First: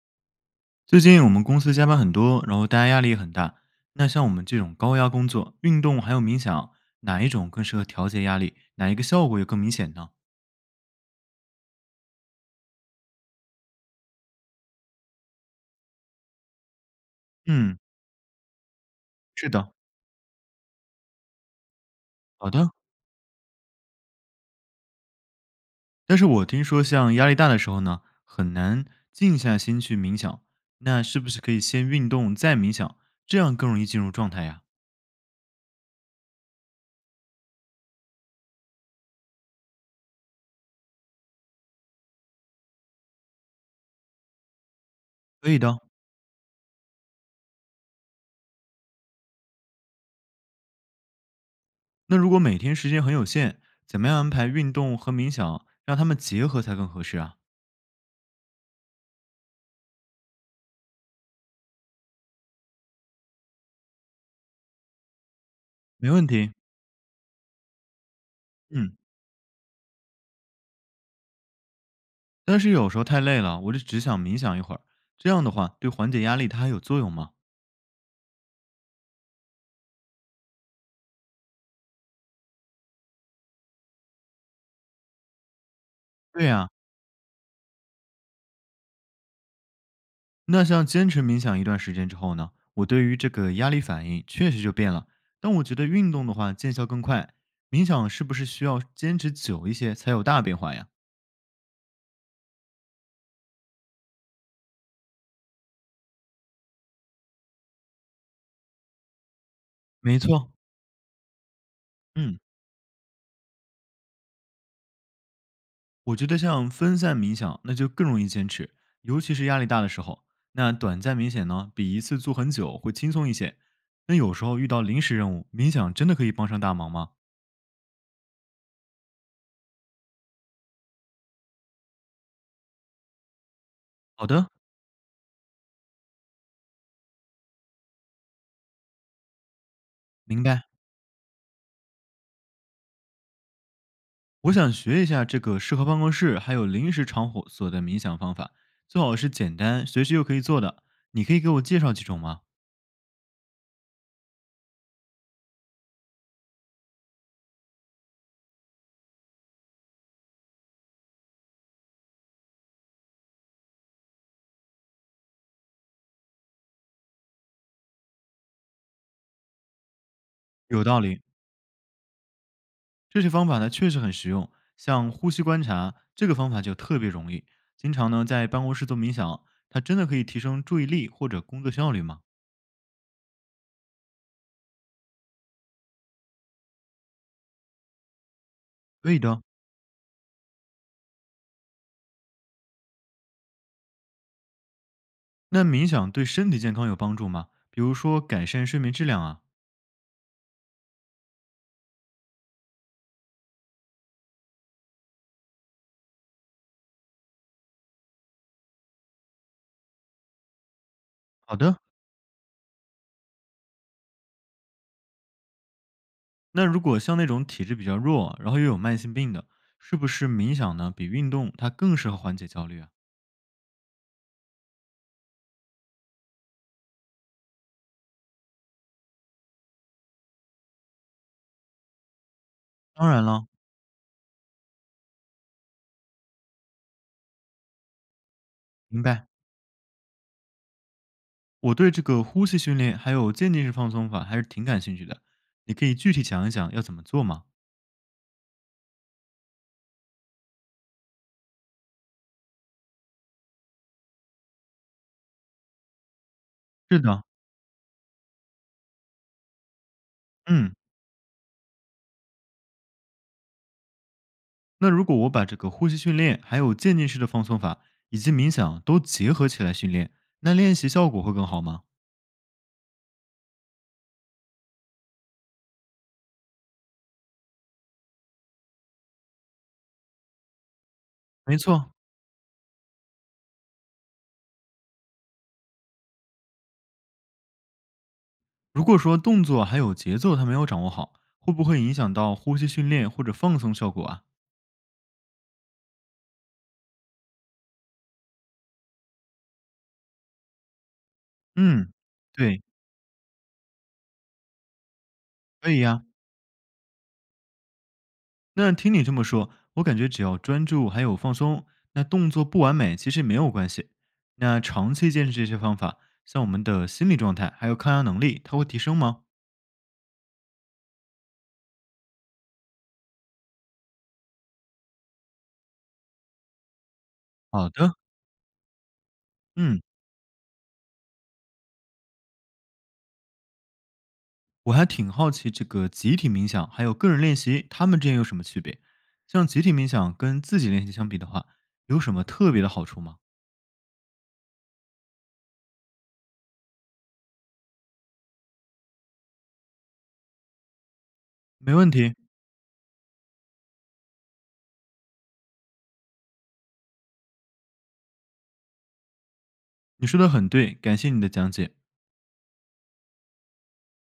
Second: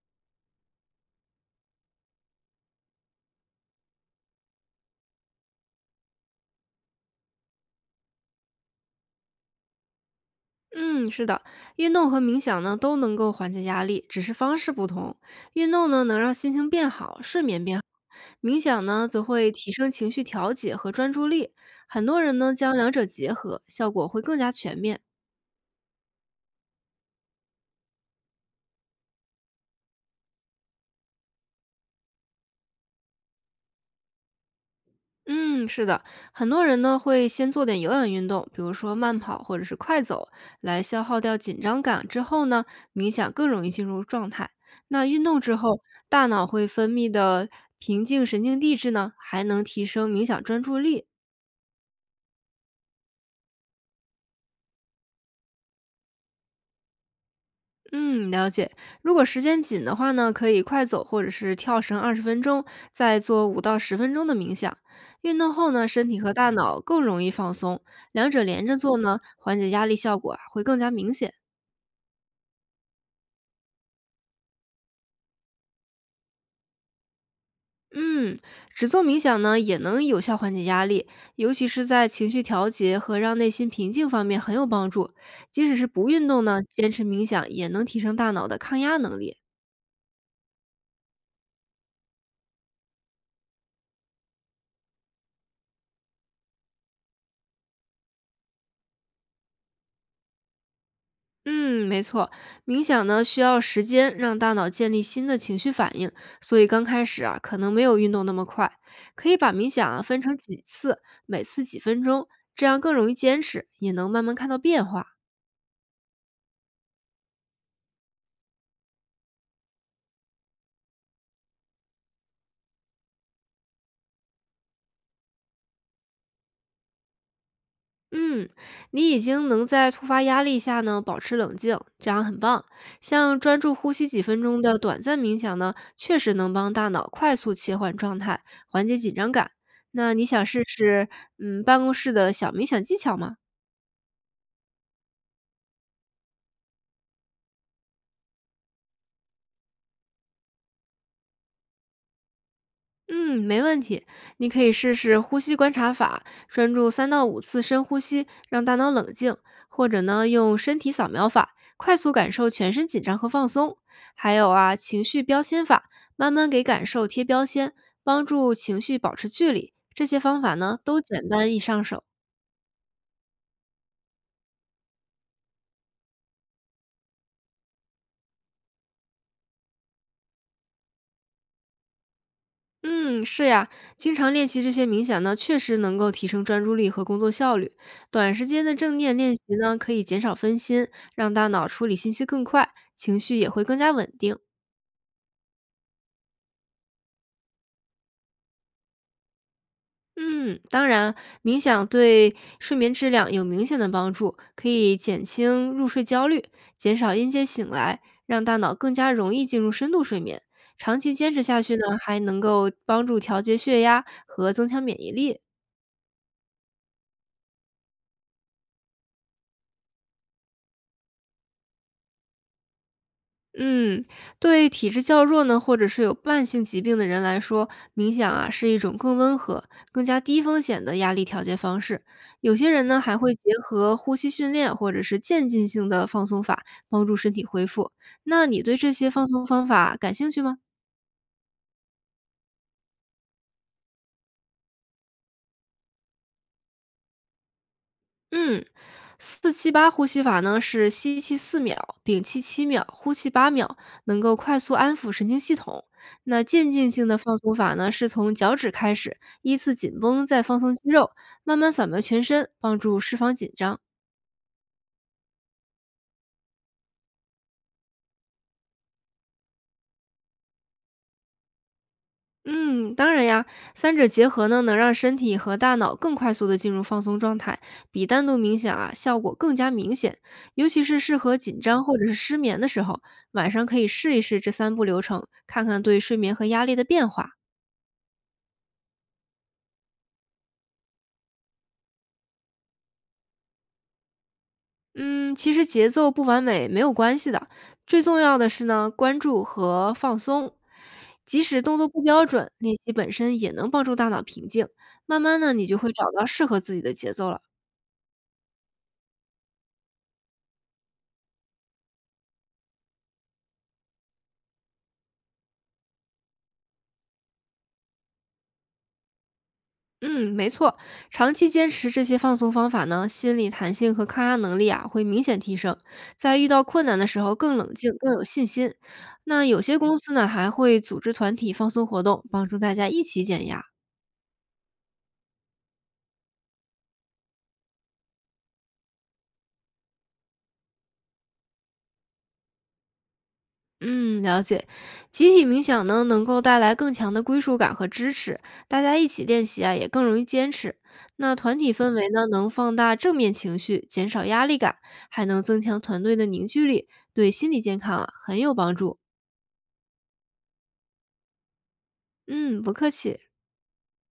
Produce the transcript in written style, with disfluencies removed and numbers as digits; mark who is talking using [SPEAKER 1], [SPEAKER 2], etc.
[SPEAKER 1] 最近我们公司加班很多，然后大家压力也很大。那像我们这种高压工作，运动还有冥想，哪一种更适合调节压力？哪一个效果也更明显呢？
[SPEAKER 2] 嗯，是的，运动和冥想呢都能够缓解压力，只是方式不同。运动呢能让心情变好，睡眠变
[SPEAKER 1] 嗯，
[SPEAKER 2] 好；冥想呢则
[SPEAKER 1] 是
[SPEAKER 2] 会提
[SPEAKER 1] 的，
[SPEAKER 2] 升情绪调节和专注力。很多人
[SPEAKER 1] 好
[SPEAKER 2] 呢
[SPEAKER 1] 的。
[SPEAKER 2] 将两者结合，效果会更加全面。
[SPEAKER 1] 但是我听说，像压力大的时候呢，很难静下心去冥想。那是不是可以先运动再冥想，这样更容易进入状态呀？
[SPEAKER 2] 嗯，是的，很多人呢会先做点有氧运动，比如说慢跑或者是快走，来消耗掉紧张感。之后呢，冥想更容易进入状态。那运动
[SPEAKER 1] 可
[SPEAKER 2] 之
[SPEAKER 1] 以
[SPEAKER 2] 后，
[SPEAKER 1] 的。
[SPEAKER 2] 大脑会分泌的平静神经递质呢，还能提升冥想专注力。
[SPEAKER 1] 那如果每天时间很有限，怎么样安排运动和冥想，让他们结合才更合适啊？
[SPEAKER 2] 嗯，了解。如果时间紧的话呢，可以快走或者是跳绳20分钟，再做5到10分钟的冥想。运动后呢，身
[SPEAKER 1] 没
[SPEAKER 2] 体
[SPEAKER 1] 问
[SPEAKER 2] 和大
[SPEAKER 1] 题。
[SPEAKER 2] 脑更容易放松，两者连着
[SPEAKER 1] 嗯。
[SPEAKER 2] 做呢，缓解压力效果啊会更加明显。
[SPEAKER 1] 但是有时候太累了，我就只想冥想一会儿，这样的话对缓解压力它还有作用吗？
[SPEAKER 2] 嗯，只做冥想呢，也能有效缓解压力，尤其是在情绪调节和让内心平静方面很有帮助。即使是不运
[SPEAKER 1] 对
[SPEAKER 2] 动呢，
[SPEAKER 1] 呀、
[SPEAKER 2] 坚持冥想也能提升大脑的抗压能力。
[SPEAKER 1] 那像坚持冥想一段时间之后呢，我对于这个压力反应确实就变了。但我觉得运动的话见效更快，冥想是不是需要坚持久一些才有大变化呀？
[SPEAKER 2] 嗯，没错，冥想呢需要时间让大脑建立新的情绪反应，所以刚开始啊可能没有运动那么快。可以把冥想啊
[SPEAKER 1] 没
[SPEAKER 2] 分成
[SPEAKER 1] 错，
[SPEAKER 2] 几次，每次几分钟，
[SPEAKER 1] 嗯，
[SPEAKER 2] 这样更容易坚持，也能慢慢看到变化。
[SPEAKER 1] 我觉得像分散冥想那就更容易坚持，尤其是压力大的时候。那短暂冥想呢，比一次做很久会轻松一些。那有时候遇到临时任务，冥想真的可以帮上大忙吗？
[SPEAKER 2] 嗯，你已经能在突发压力下呢保持冷静，这样很棒。像专注呼吸几
[SPEAKER 1] 好
[SPEAKER 2] 分
[SPEAKER 1] 的，
[SPEAKER 2] 钟的短暂冥想呢，确实能帮大脑快速切换状态，缓解紧张感。那你
[SPEAKER 1] 明
[SPEAKER 2] 想试
[SPEAKER 1] 白。
[SPEAKER 2] 试办公室的小冥想技巧吗？
[SPEAKER 1] 我想学一下这个适合办公室还有临时场所的冥想方法，最好是简单、随时又可以做的。你可以给我介绍几种吗？
[SPEAKER 2] 嗯，没问题。你可以试试呼吸观察法，专注3到5次深呼吸，让大脑冷静；或者呢，用身体扫描法，快速感受全身紧张和放松。还有啊，情绪标签法，慢慢给感受贴标签，帮助情绪保持距离。这些方法呢，
[SPEAKER 1] 有道
[SPEAKER 2] 都
[SPEAKER 1] 理，
[SPEAKER 2] 简单易上手。
[SPEAKER 1] 这些方法呢确实很实用，像呼吸观察这个方法就特别容易。经常呢在办公室做冥想，它真的可以提升注意力或者工作效率吗？
[SPEAKER 2] 嗯，是呀，经常练习这些冥想呢，确实能够提升专注力和工作效率。短时间的正
[SPEAKER 1] 可
[SPEAKER 2] 念
[SPEAKER 1] 以
[SPEAKER 2] 练习
[SPEAKER 1] 的。
[SPEAKER 2] 呢，可以减少分心，让大脑处理信息更快，情绪也会更加稳定。
[SPEAKER 1] 那冥想对身体健康有帮助吗？比如说改善睡眠质量啊？
[SPEAKER 2] 嗯，当然，冥想对睡眠质量有明显的帮助，可以减轻入睡焦虑，减少因接醒来，让大脑更加容易进入深度睡眠。长期坚持
[SPEAKER 1] 好
[SPEAKER 2] 下去
[SPEAKER 1] 的，
[SPEAKER 2] 呢，还能够帮助调节血压和增强免疫力。
[SPEAKER 1] 那如果像那种体质比较弱，然后又有慢性病的，是不是冥想呢比运动它更适合缓解焦虑啊？
[SPEAKER 2] 嗯，对体质较弱呢，或者是有慢性疾病的人来说，冥想啊是一种更温和、更加低风险的压力调节方式。有些人呢
[SPEAKER 1] 当
[SPEAKER 2] 还
[SPEAKER 1] 然
[SPEAKER 2] 会
[SPEAKER 1] 了，
[SPEAKER 2] 结合呼吸训练或者是渐进性的放松法，帮助身体恢复。那你对这
[SPEAKER 1] 明
[SPEAKER 2] 些
[SPEAKER 1] 白。
[SPEAKER 2] 放松方法感兴趣吗？
[SPEAKER 1] 我对这个呼吸训练还有渐进式放松法还是挺感兴趣的，你可以具体讲一讲要怎么做吗？
[SPEAKER 2] 嗯，478呼吸法呢是吸气4秒，屏气7秒，呼气8秒，能够快速安抚神经系统。那渐进
[SPEAKER 1] 是
[SPEAKER 2] 性的
[SPEAKER 1] 的，
[SPEAKER 2] 放松法呢，是从脚趾开始，依次紧绷，再放松
[SPEAKER 1] 嗯。
[SPEAKER 2] 肌肉，慢慢扫描全身，帮助释放紧张。
[SPEAKER 1] 那如果我把这个呼吸训练还有渐进式的放松法以及冥想都结合起来训练，那练习效果会更好吗？
[SPEAKER 2] 嗯，当然呀，三者结合呢，能让身体和大脑更快速的进入放松状态，比单独冥想啊效果更加明显。尤其是适合
[SPEAKER 1] 没
[SPEAKER 2] 紧张
[SPEAKER 1] 错。
[SPEAKER 2] 或者是失眠的时候，晚上可以试一试这三步流程，看看对睡眠和压力的变化。
[SPEAKER 1] 如果说动作还有节奏它没有掌握好，会不会影响到呼吸训练或者放松效果啊？
[SPEAKER 2] 嗯，其实节奏不完美没有关系的，最重要的是呢，关注和放松。即使动作
[SPEAKER 1] 嗯，
[SPEAKER 2] 不标准，
[SPEAKER 1] 对，
[SPEAKER 2] 练习本身也能帮助大脑平静。慢慢呢，你
[SPEAKER 1] 可
[SPEAKER 2] 就
[SPEAKER 1] 以
[SPEAKER 2] 会
[SPEAKER 1] 呀。
[SPEAKER 2] 找到适合自己的节奏了。
[SPEAKER 1] 那听你这么说，我感觉只要专注还有放松，那动作不完美其实没有关系。那长期坚持这些方法，像我们的心理状态还有抗压能力，它会提升吗？
[SPEAKER 2] 嗯，没错，长期坚持这些放松方法呢，心理弹性和抗压能力啊会明显提升，在遇到困难的时候更
[SPEAKER 1] 好
[SPEAKER 2] 冷静、
[SPEAKER 1] 的，
[SPEAKER 2] 更有信心。那有些
[SPEAKER 1] 嗯，
[SPEAKER 2] 公司呢还会组织团体放松活动，帮助大家一起减压。
[SPEAKER 1] 我还挺好奇这个集体冥想还有个人练习，他们之间有什么区别？像集体冥想跟自己练习相比的话，有什么特别的好处吗？
[SPEAKER 2] 嗯，了解。集体冥想呢能够带来更强的归属感和支持，大家一起练习啊也更容易坚持。那团体
[SPEAKER 1] 没问
[SPEAKER 2] 氛围
[SPEAKER 1] 题，
[SPEAKER 2] 呢能放大正面情绪，减少压力感，还能增强团队的凝聚力，对心理健康啊很有帮助。
[SPEAKER 1] 你说的很对，感谢你的讲解。
[SPEAKER 2] 嗯，不客气。